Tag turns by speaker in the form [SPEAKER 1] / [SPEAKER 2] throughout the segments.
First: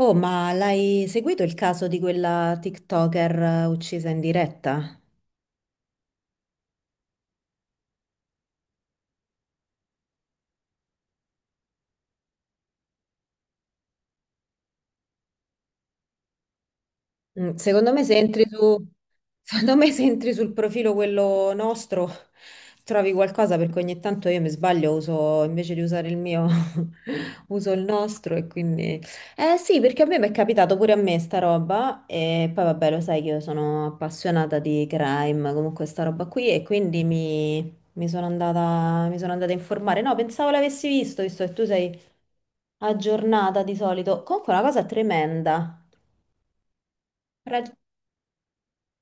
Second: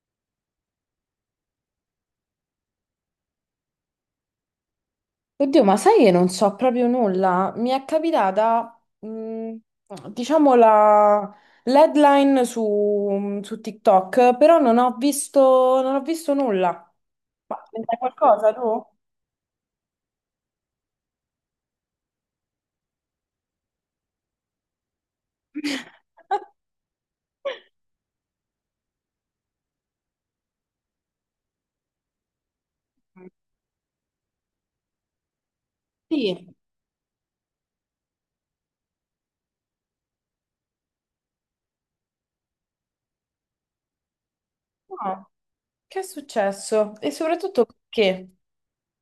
[SPEAKER 1] Oh, ma l'hai seguito il caso di quella TikToker uccisa in diretta?
[SPEAKER 2] Oddio, ma sai che non so proprio nulla? Mi è capitata, diciamo, la l'headline su TikTok, però non ho visto, non ho visto nulla. Ma
[SPEAKER 1] Secondo
[SPEAKER 2] c'è
[SPEAKER 1] me se entri
[SPEAKER 2] qualcosa tu?
[SPEAKER 1] su, secondo me se entri sul profilo quello nostro trovi qualcosa perché ogni tanto io mi sbaglio, uso invece di usare il mio, uso il nostro e quindi... Eh sì, perché a me mi è capitato pure a me sta roba e poi vabbè lo sai che io sono appassionata di crime, comunque sta roba qui
[SPEAKER 2] Sì.
[SPEAKER 1] e quindi mi sono andata a informare. No, pensavo l'avessi visto, visto che tu sei aggiornata di solito. Comunque è una cosa
[SPEAKER 2] No.
[SPEAKER 1] tremenda.
[SPEAKER 2] Che è successo? E soprattutto perché?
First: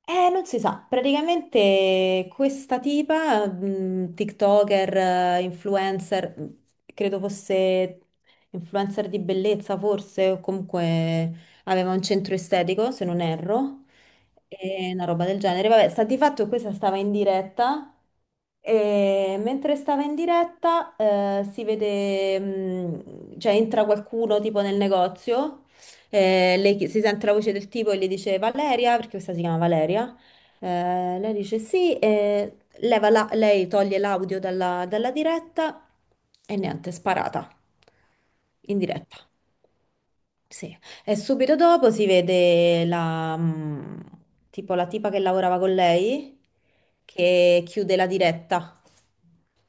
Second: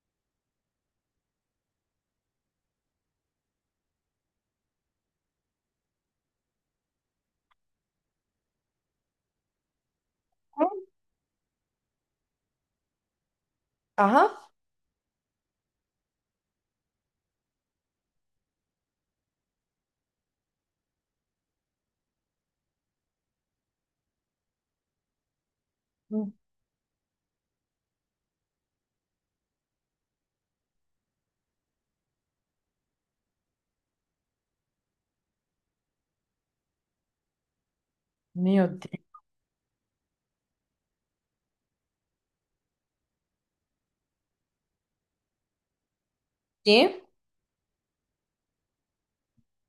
[SPEAKER 1] Non si sa, praticamente questa tipa, TikToker, influencer, credo fosse influencer di bellezza forse, o comunque aveva un centro estetico, se non erro,
[SPEAKER 2] Ah?
[SPEAKER 1] e una roba del genere. Vabbè, sta di fatto che questa stava in diretta e mentre stava in diretta, si vede, cioè entra qualcuno tipo nel negozio.
[SPEAKER 2] Mm.
[SPEAKER 1] Lei si sente la voce del tipo e le dice Valeria, perché questa si chiama Valeria. Lei dice sì, e lei toglie l'audio dalla diretta e niente, è sparata
[SPEAKER 2] Mio
[SPEAKER 1] in
[SPEAKER 2] Dio.
[SPEAKER 1] diretta. Sì. E subito dopo si vede la, tipo la tipa che lavorava con lei
[SPEAKER 2] Sì?
[SPEAKER 1] che chiude la diretta.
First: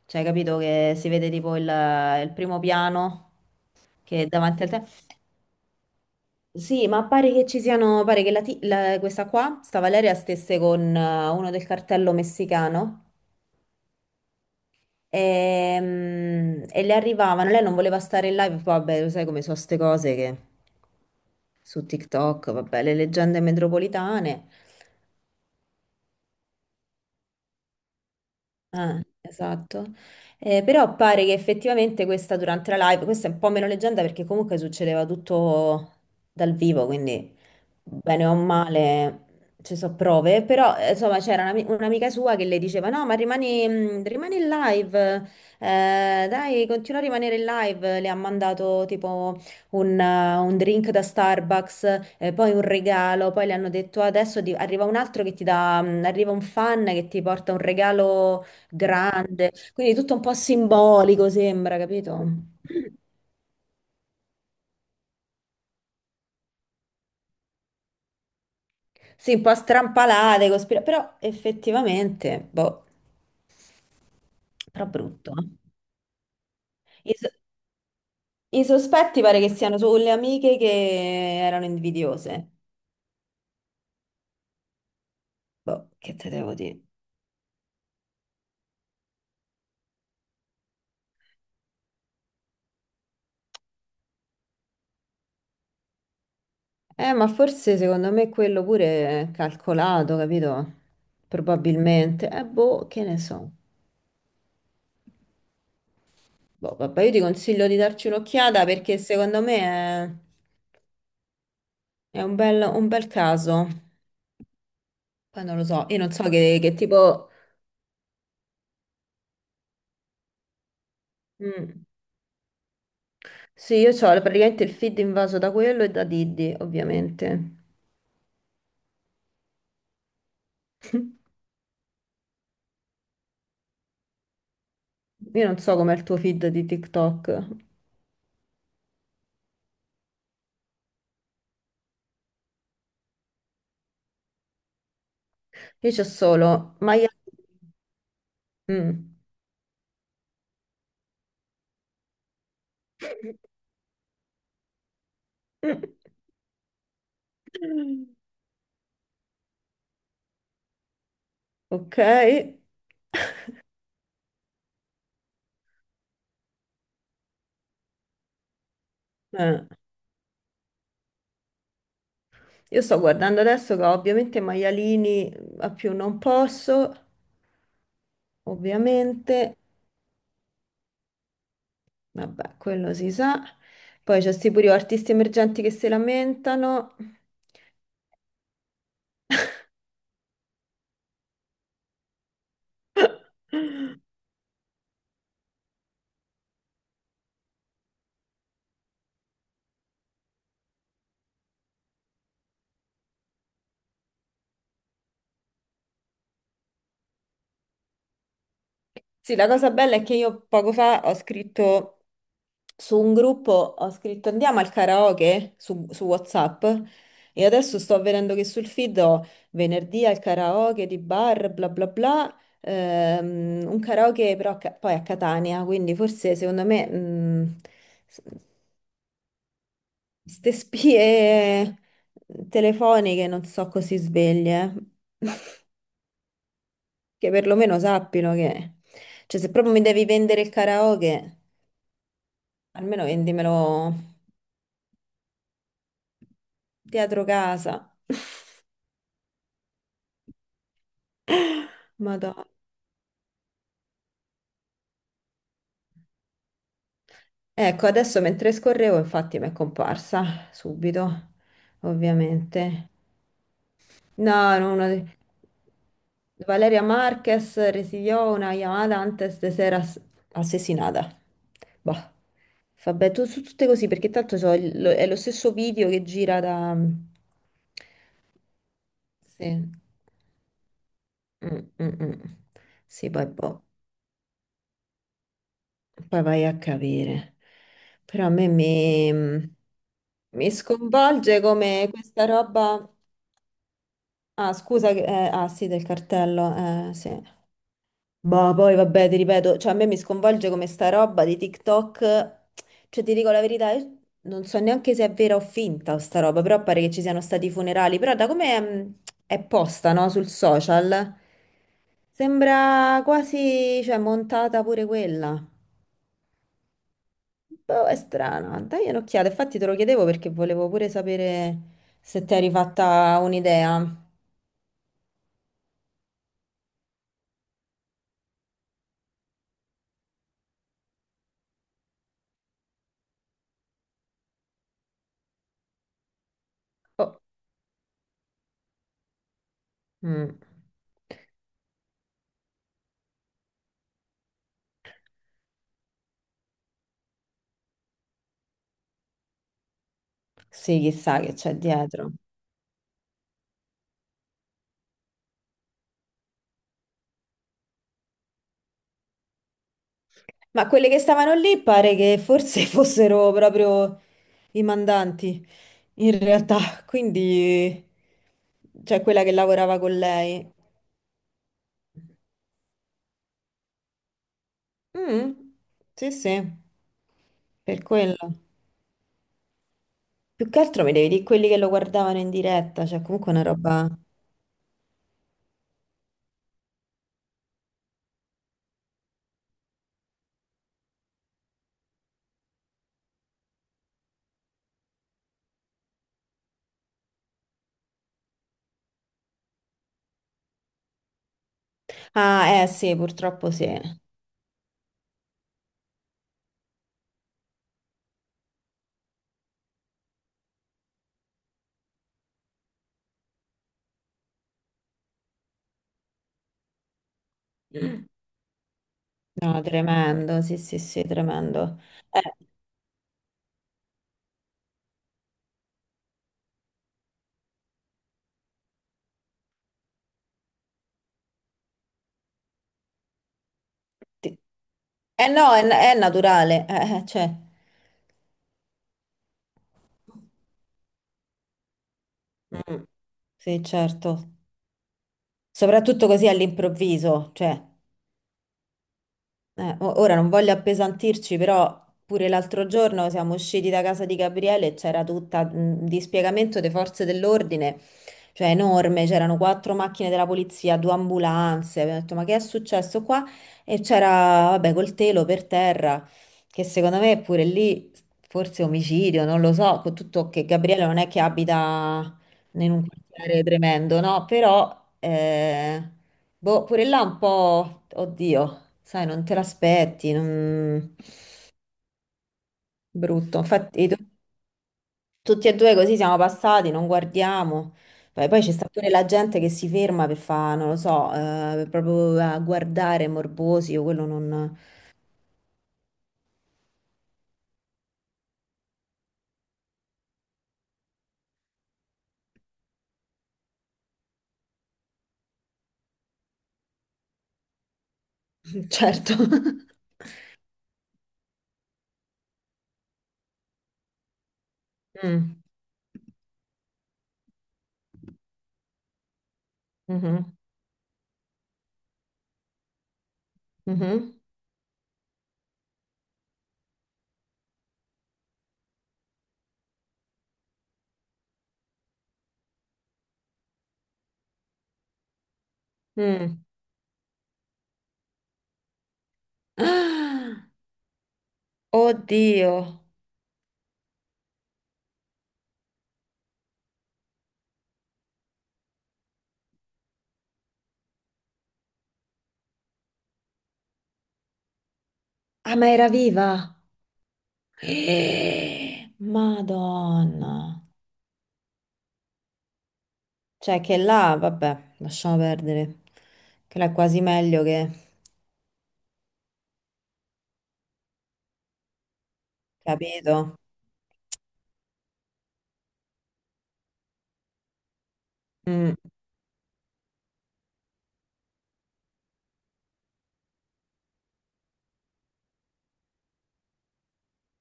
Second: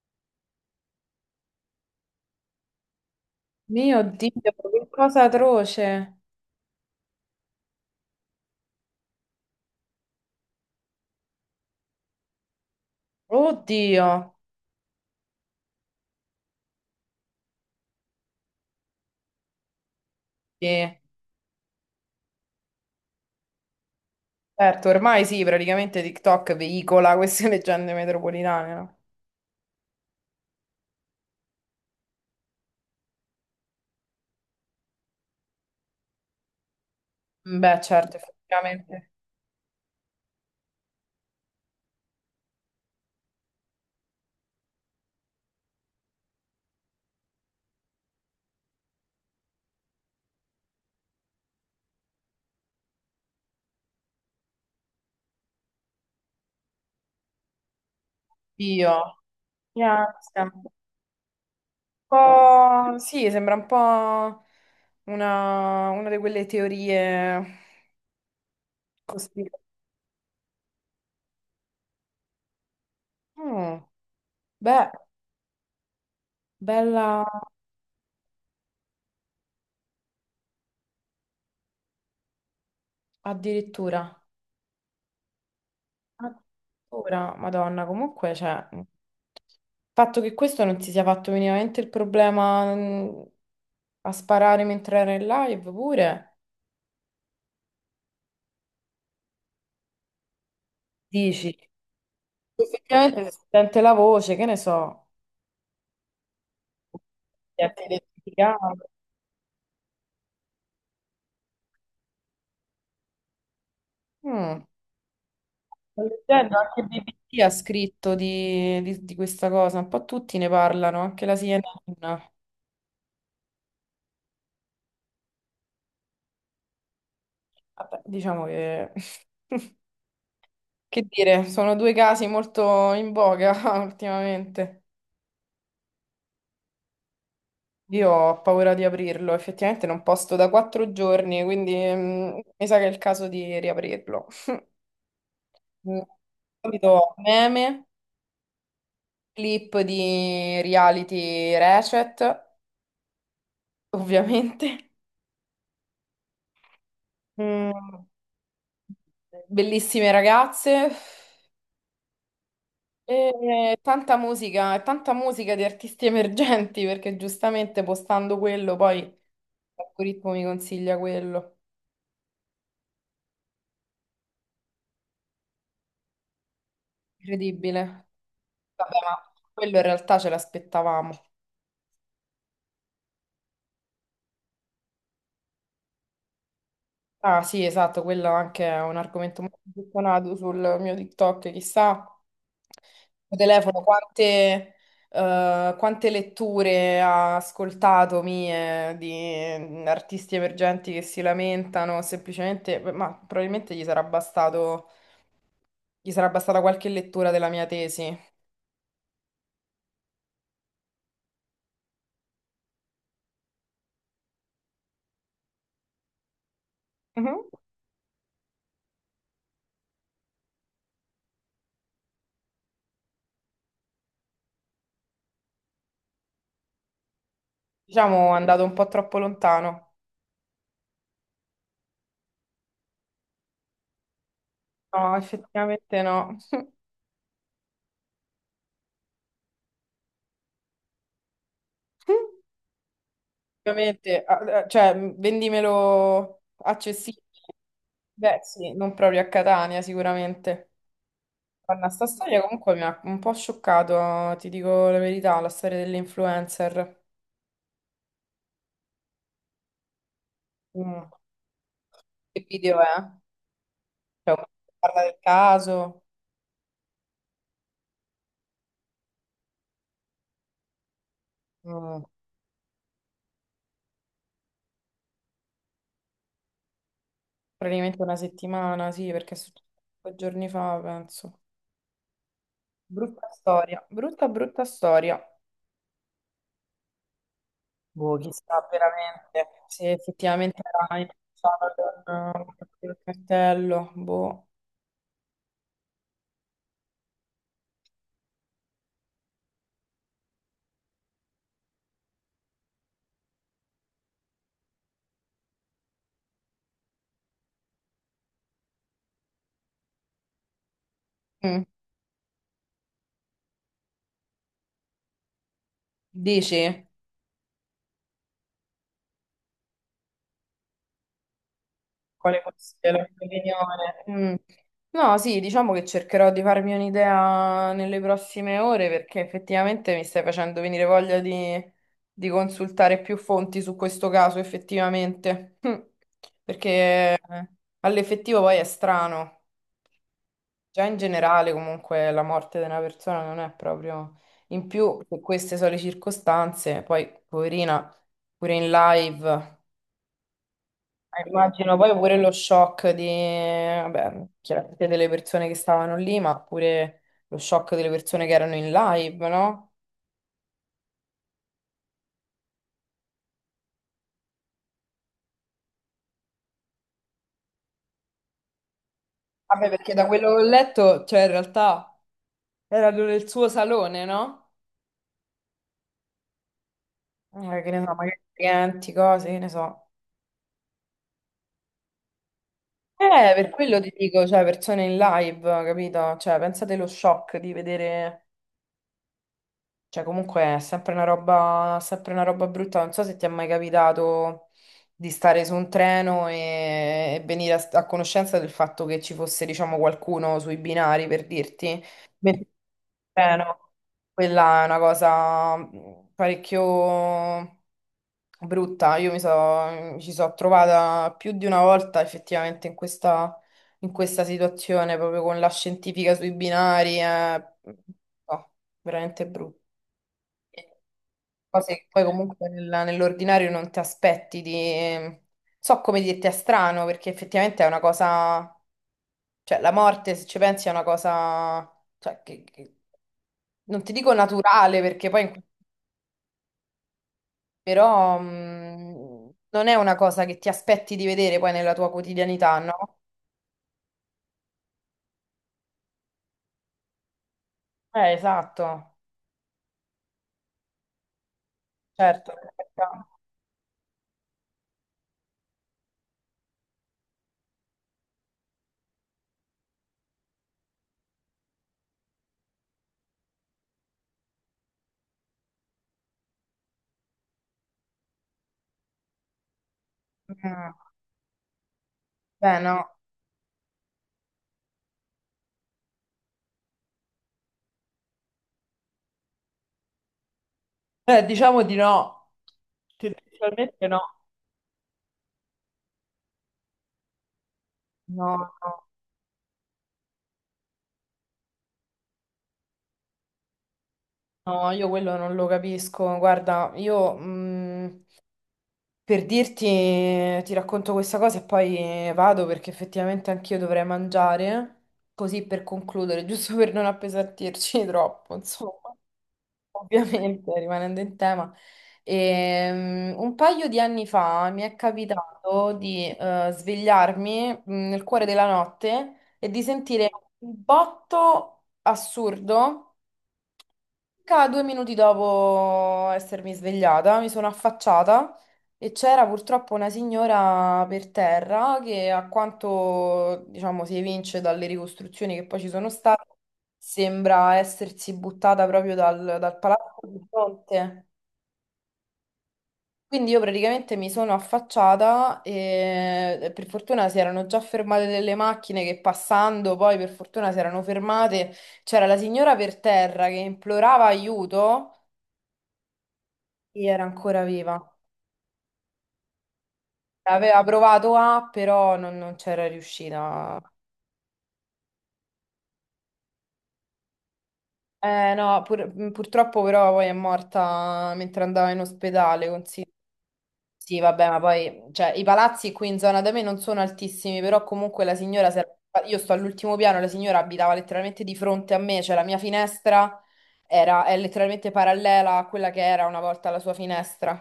[SPEAKER 1] Cioè, capito che si vede tipo il primo piano
[SPEAKER 2] Mio
[SPEAKER 1] che è
[SPEAKER 2] Dio,
[SPEAKER 1] davanti al
[SPEAKER 2] che
[SPEAKER 1] telefono
[SPEAKER 2] cosa atroce.
[SPEAKER 1] sì, ma pare che questa qua, sta Valeria, stesse con uno del cartello messicano
[SPEAKER 2] Oddio.
[SPEAKER 1] e, le arrivavano, lei non voleva stare in live, vabbè, lo sai come sono ste cose che
[SPEAKER 2] Sì.
[SPEAKER 1] su TikTok, vabbè, le leggende metropolitane.
[SPEAKER 2] Certo, ormai sì, praticamente TikTok veicola queste leggende metropolitane, no?
[SPEAKER 1] Ah, esatto. Però pare che effettivamente questa durante la live, questa è un po' meno leggenda perché comunque succedeva tutto dal vivo, quindi
[SPEAKER 2] Beh, certo,
[SPEAKER 1] bene o
[SPEAKER 2] effettivamente.
[SPEAKER 1] male ci sono prove, però insomma c'era un'amica sua che le diceva no, ma rimani, rimani in live, dai, continua a rimanere in live, le ha mandato tipo un drink da Starbucks, poi un regalo, poi le hanno detto adesso arriva un altro che ti dà, arriva un fan che ti porta un regalo
[SPEAKER 2] Io.
[SPEAKER 1] grande, quindi tutto
[SPEAKER 2] Yeah,
[SPEAKER 1] un po'
[SPEAKER 2] sembra
[SPEAKER 1] simbolico sembra, capito?
[SPEAKER 2] un po'... Sì, sembra un po' una di quelle teorie
[SPEAKER 1] Sì, un po'
[SPEAKER 2] cospirative.
[SPEAKER 1] strampalate, però effettivamente, boh,
[SPEAKER 2] Mm,
[SPEAKER 1] però
[SPEAKER 2] beh,
[SPEAKER 1] brutto. Eh. I,
[SPEAKER 2] bella
[SPEAKER 1] so- i sospetti pare che siano sulle amiche che erano invidiose.
[SPEAKER 2] addirittura.
[SPEAKER 1] Boh, che te devo dire?
[SPEAKER 2] Addirittura, Madonna, comunque, cioè... Il fatto che questo non si sia fatto minimamente il problema a sparare mentre era in live pure...
[SPEAKER 1] Ma forse secondo me quello pure è calcolato, capito?
[SPEAKER 2] Dici,
[SPEAKER 1] Probabilmente. Boh, che ne
[SPEAKER 2] effettivamente si
[SPEAKER 1] so.
[SPEAKER 2] sente la voce, che ne so,
[SPEAKER 1] Boh, vabbè, io ti
[SPEAKER 2] ti
[SPEAKER 1] consiglio
[SPEAKER 2] ha
[SPEAKER 1] di darci un'occhiata
[SPEAKER 2] identificato.
[SPEAKER 1] perché secondo me è... È un bel caso.
[SPEAKER 2] Mm,
[SPEAKER 1] Poi non lo so, io
[SPEAKER 2] sto
[SPEAKER 1] non so che,
[SPEAKER 2] leggendo,
[SPEAKER 1] che
[SPEAKER 2] anche
[SPEAKER 1] tipo...
[SPEAKER 2] BBC ha scritto di, di questa cosa, un po' tutti ne parlano, anche la
[SPEAKER 1] Mm.
[SPEAKER 2] CNN.
[SPEAKER 1] Sì, io ho praticamente il feed invaso da quello e da Diddy, ovviamente.
[SPEAKER 2] Vabbè, diciamo che... Che dire, sono due casi molto in voga ultimamente.
[SPEAKER 1] Io non so com'è il tuo feed di TikTok.
[SPEAKER 2] Io ho paura di aprirlo, effettivamente non posto da quattro giorni, quindi mi sa che è il caso di riaprirlo.
[SPEAKER 1] Io
[SPEAKER 2] Mm,
[SPEAKER 1] c'ho solo
[SPEAKER 2] di
[SPEAKER 1] maiali...
[SPEAKER 2] solito meme,
[SPEAKER 1] Mm.
[SPEAKER 2] clip di reality Ratchet, ovviamente. Mm, bellissime ragazze.
[SPEAKER 1] Ok.
[SPEAKER 2] E tanta musica di artisti emergenti, perché giustamente postando quello, poi l'algoritmo mi consiglia quello.
[SPEAKER 1] Io sto guardando adesso che ho ovviamente maialini a più non posso,
[SPEAKER 2] Incredibile. Vabbè, ma
[SPEAKER 1] ovviamente.
[SPEAKER 2] quello in realtà ce l'aspettavamo.
[SPEAKER 1] Vabbè, quello si sa. Poi c'è sti pure artisti emergenti che si lamentano.
[SPEAKER 2] Ah sì, esatto, quello anche è un argomento molto gettonato sul mio TikTok, chissà, il telefono, quante, quante letture ha ascoltato mie di artisti emergenti che si lamentano, semplicemente, ma probabilmente gli sarà bastato, gli sarà bastata qualche lettura della mia tesi.
[SPEAKER 1] Sì, la cosa bella è che io poco fa ho scritto su un gruppo, ho scritto andiamo al karaoke su WhatsApp e
[SPEAKER 2] Mhm.
[SPEAKER 1] adesso sto vedendo che sul feed ho venerdì al karaoke di bar, bla bla bla, un karaoke però poi a Catania, quindi forse secondo me s-
[SPEAKER 2] Diciamo, è andato un po' troppo lontano.
[SPEAKER 1] ste spie telefoniche non so così sveglie,
[SPEAKER 2] No, effettivamente no.
[SPEAKER 1] che perlomeno sappino che, cioè se proprio mi devi vendere il karaoke... Almeno vendimelo
[SPEAKER 2] Ovviamente, cioè, vendimelo accessibile.
[SPEAKER 1] dietro casa.
[SPEAKER 2] Beh, sì, non proprio a Catania, sicuramente. Guarda, sta storia
[SPEAKER 1] Madonna.
[SPEAKER 2] comunque mi ha un po' scioccato, ti dico la verità, la storia dell'influencer.
[SPEAKER 1] Ecco, adesso mentre scorrevo, infatti mi è comparsa
[SPEAKER 2] Mm.
[SPEAKER 1] subito,
[SPEAKER 2] Che video
[SPEAKER 1] ovviamente.
[SPEAKER 2] è? Cioè,
[SPEAKER 1] No, no,
[SPEAKER 2] parla del caso.
[SPEAKER 1] Valeria Marquez residió una llamada antes de ser assassinata. Boh.
[SPEAKER 2] Mm,
[SPEAKER 1] Vabbè, tu, su tutte così, perché tanto so, è lo stesso video che gira da...
[SPEAKER 2] praticamente una settimana, sì, perché è successo
[SPEAKER 1] Sì.
[SPEAKER 2] due giorni fa, penso.
[SPEAKER 1] Mm, mm, mm. Sì, poi
[SPEAKER 2] Brutta
[SPEAKER 1] boh.
[SPEAKER 2] storia, brutta, brutta storia.
[SPEAKER 1] Poi vai a capire.
[SPEAKER 2] Boh,
[SPEAKER 1] Però a me mi,
[SPEAKER 2] chissà veramente se
[SPEAKER 1] mi
[SPEAKER 2] effettivamente era
[SPEAKER 1] sconvolge come
[SPEAKER 2] influenzato
[SPEAKER 1] questa
[SPEAKER 2] con
[SPEAKER 1] roba.
[SPEAKER 2] il cartello. Boh.
[SPEAKER 1] Ah, scusa, ah sì, del cartello, sì. Boh, poi vabbè, ti ripeto, cioè a me mi sconvolge come sta roba di TikTok. Cioè, ti dico la verità, io non so neanche se è vera o finta sta roba, però pare che ci siano stati i funerali. Però da come è posta, no, sul social,
[SPEAKER 2] Mm.
[SPEAKER 1] sembra quasi, cioè, montata pure quella.
[SPEAKER 2] Dici?
[SPEAKER 1] Boh, è strana. Dai un'occhiata. Infatti te lo chiedevo perché volevo pure sapere se ti
[SPEAKER 2] Quale
[SPEAKER 1] eri
[SPEAKER 2] fosse la
[SPEAKER 1] fatta
[SPEAKER 2] tua
[SPEAKER 1] un'idea.
[SPEAKER 2] opinione? Mm. No, sì, diciamo che cercherò di farmi un'idea nelle prossime ore perché effettivamente mi stai facendo venire voglia di consultare più fonti su questo caso, effettivamente. Mm. Perché
[SPEAKER 1] Oh,
[SPEAKER 2] all'effettivo poi è strano.
[SPEAKER 1] mm.
[SPEAKER 2] Già in generale, comunque, la morte di una persona non è proprio... In più, se queste sono le circostanze, poi, poverina, pure in live,
[SPEAKER 1] Sì, chissà che c'è
[SPEAKER 2] immagino poi
[SPEAKER 1] dietro.
[SPEAKER 2] pure lo shock di... Vabbè, chiaramente delle persone che stavano lì, ma pure lo shock delle persone che erano in live, no?
[SPEAKER 1] Ma quelle che stavano lì pare che forse fossero proprio i mandanti, in realtà. Quindi, cioè quella che
[SPEAKER 2] Vabbè,
[SPEAKER 1] lavorava
[SPEAKER 2] perché
[SPEAKER 1] con
[SPEAKER 2] da quello che ho
[SPEAKER 1] lei.
[SPEAKER 2] letto, cioè, in realtà, erano nel suo salone, no?
[SPEAKER 1] Mm, sì, sì,
[SPEAKER 2] Che
[SPEAKER 1] per
[SPEAKER 2] ne so, magari
[SPEAKER 1] quello.
[SPEAKER 2] clienti, cose, che ne so.
[SPEAKER 1] Più che altro mi devi dire quelli che lo guardavano in diretta, cioè comunque una
[SPEAKER 2] Per quello
[SPEAKER 1] roba...
[SPEAKER 2] ti dico, cioè, persone in live, capito? Cioè, pensate lo shock di vedere... Cioè, comunque è sempre una roba brutta. Non so se ti è mai capitato di stare su un treno e venire a, a conoscenza del fatto che ci fosse, diciamo, qualcuno sui binari, per dirti.
[SPEAKER 1] Ah, eh sì, purtroppo sì.
[SPEAKER 2] No, quella è una cosa parecchio brutta. Mi ci sono trovata più di una volta effettivamente in questa situazione, proprio con la scientifica sui binari. Eh, no, veramente brutta
[SPEAKER 1] No, tremendo, sì, sì,
[SPEAKER 2] eh,
[SPEAKER 1] sì,
[SPEAKER 2] cose
[SPEAKER 1] tremendo.
[SPEAKER 2] che poi
[SPEAKER 1] Eh,
[SPEAKER 2] comunque nell'ordinario non ti aspetti di... So come dirti è strano, perché effettivamente è una cosa... Cioè, la morte, se ci pensi, è una cosa... Cioè, non ti dico
[SPEAKER 1] ti-
[SPEAKER 2] naturale, perché poi...
[SPEAKER 1] eh no, è naturale, cioè.
[SPEAKER 2] Però non è una cosa che ti aspetti di vedere poi nella tua quotidianità,
[SPEAKER 1] Mm,
[SPEAKER 2] no?
[SPEAKER 1] sì, certo. Soprattutto così all'improvviso, cioè.
[SPEAKER 2] Esatto,
[SPEAKER 1] Ora non voglio appesantirci, però pure
[SPEAKER 2] certo.
[SPEAKER 1] l'altro giorno siamo usciti da casa di Gabriele e c'era tutta un dispiegamento delle forze dell'ordine, cioè enorme, c'erano quattro macchine della polizia, due ambulanze. Abbiamo detto, ma che è successo qua? E c'era, vabbè, col telo per terra, che secondo me pure lì forse omicidio, non lo so, con tutto che
[SPEAKER 2] Mm,
[SPEAKER 1] Gabriele non è che abita
[SPEAKER 2] beh,
[SPEAKER 1] in un
[SPEAKER 2] no.
[SPEAKER 1] quartiere tremendo, no? Però, boh, pure là un po', oddio. Sai, non te l'aspetti, non...
[SPEAKER 2] Diciamo di no.
[SPEAKER 1] brutto.
[SPEAKER 2] Ufficialmente
[SPEAKER 1] Infatti,
[SPEAKER 2] no.
[SPEAKER 1] tutti e due così siamo passati, non guardiamo. Poi,
[SPEAKER 2] No,
[SPEAKER 1] poi c'è sta
[SPEAKER 2] no.
[SPEAKER 1] pure la gente che si ferma per fare, non lo so, proprio a guardare morbosi, io quello non...
[SPEAKER 2] No, io quello non lo capisco. Guarda, io, per dirti, ti racconto questa cosa e poi vado perché effettivamente anch'io dovrei mangiare, così per concludere, giusto per non appesantirci troppo, insomma,
[SPEAKER 1] Certo.
[SPEAKER 2] ovviamente rimanendo in tema. Un paio di anni fa mi è
[SPEAKER 1] Mm,
[SPEAKER 2] capitato di svegliarmi nel cuore della notte e di sentire
[SPEAKER 1] mhm,
[SPEAKER 2] un botto assurdo.
[SPEAKER 1] mhm,
[SPEAKER 2] Circa due minuti dopo essermi svegliata, mi sono affacciata e c'era purtroppo una signora per terra che, a quanto diciamo si evince dalle ricostruzioni che poi ci sono state,
[SPEAKER 1] mm.
[SPEAKER 2] sembra essersi buttata proprio dal palazzo di
[SPEAKER 1] Ah,
[SPEAKER 2] fronte.
[SPEAKER 1] oddio.
[SPEAKER 2] Quindi io praticamente mi sono affacciata e per fortuna si erano già fermate delle macchine che passando poi per fortuna si erano fermate. C'era la signora per terra che implorava aiuto
[SPEAKER 1] Ah, ma era viva?
[SPEAKER 2] e era ancora viva. Aveva
[SPEAKER 1] Madonna.
[SPEAKER 2] provato a, però non c'era riuscita.
[SPEAKER 1] Cioè che là, vabbè, lasciamo perdere. Che là è quasi meglio che...
[SPEAKER 2] No, purtroppo però poi è morta mentre andava in ospedale, considera.
[SPEAKER 1] Capito?
[SPEAKER 2] Sì, vabbè, ma poi cioè, i palazzi qui in zona da me non sono altissimi, però comunque la signora, se- io sto all'ultimo piano, la signora abitava letteralmente di fronte a me, cioè la mia finestra è letteralmente parallela a quella che era una volta la sua finestra.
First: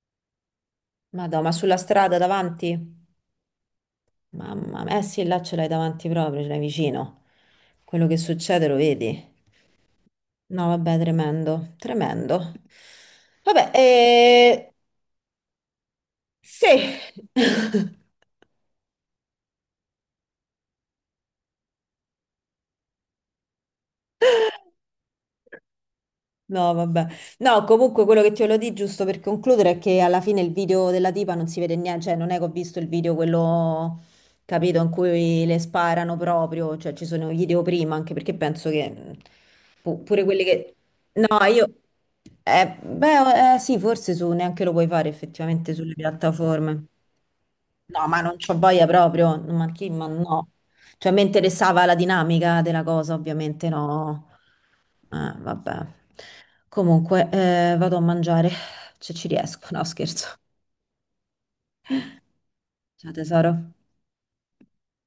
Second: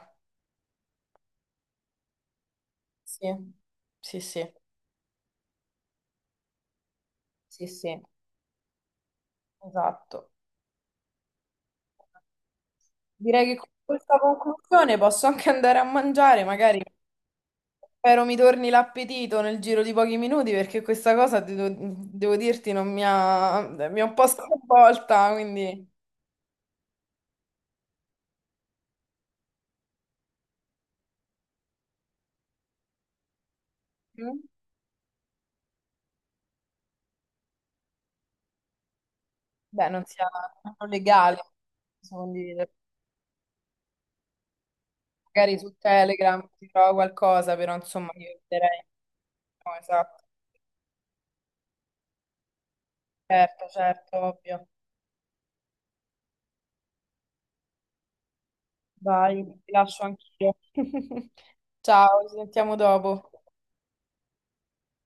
[SPEAKER 1] Madò, ma sulla strada davanti?
[SPEAKER 2] Sì, sì, sì,
[SPEAKER 1] Mamma mia, eh sì, là ce l'hai davanti proprio, ce l'hai vicino.
[SPEAKER 2] sì, sì,
[SPEAKER 1] Quello che succede lo vedi?
[SPEAKER 2] esatto.
[SPEAKER 1] No, vabbè, tremendo, tremendo.
[SPEAKER 2] Direi che con
[SPEAKER 1] Vabbè,
[SPEAKER 2] questa conclusione posso anche andare a mangiare, magari.
[SPEAKER 1] sì.
[SPEAKER 2] Spero mi torni l'appetito nel giro di pochi minuti perché questa cosa, devo dirti, non mi ha, mi ha un po' sconvolta, quindi...
[SPEAKER 1] No, vabbè. No, comunque quello che ti volevo dire, giusto per concludere, è che alla fine il video della tipa non si vede niente, cioè non è che ho visto il video quello,
[SPEAKER 2] Mm,
[SPEAKER 1] capito, in cui le sparano proprio, cioè ci sono i video prima, anche perché penso che
[SPEAKER 2] beh, non
[SPEAKER 1] pure
[SPEAKER 2] sia
[SPEAKER 1] quelli che...
[SPEAKER 2] non legale
[SPEAKER 1] No, io...
[SPEAKER 2] posso condividere.
[SPEAKER 1] beh, sì, forse su, neanche lo puoi fare
[SPEAKER 2] Magari su
[SPEAKER 1] effettivamente sulle
[SPEAKER 2] Telegram si
[SPEAKER 1] piattaforme.
[SPEAKER 2] trova qualcosa, però
[SPEAKER 1] No,
[SPEAKER 2] insomma
[SPEAKER 1] ma
[SPEAKER 2] io
[SPEAKER 1] non c'ho
[SPEAKER 2] eviterei.
[SPEAKER 1] voglia proprio, ma
[SPEAKER 2] No,
[SPEAKER 1] chi, ma
[SPEAKER 2] esatto,
[SPEAKER 1] no. Cioè, mi interessava la dinamica della cosa,
[SPEAKER 2] certo,
[SPEAKER 1] ovviamente
[SPEAKER 2] certo,
[SPEAKER 1] no.
[SPEAKER 2] ovvio.
[SPEAKER 1] Vabbè. Comunque, vado a mangiare, se ci
[SPEAKER 2] Vai,
[SPEAKER 1] riesco.
[SPEAKER 2] ti
[SPEAKER 1] No,
[SPEAKER 2] lascio
[SPEAKER 1] scherzo.
[SPEAKER 2] anch'io. Ciao, ci sentiamo
[SPEAKER 1] Ciao
[SPEAKER 2] dopo.
[SPEAKER 1] tesoro.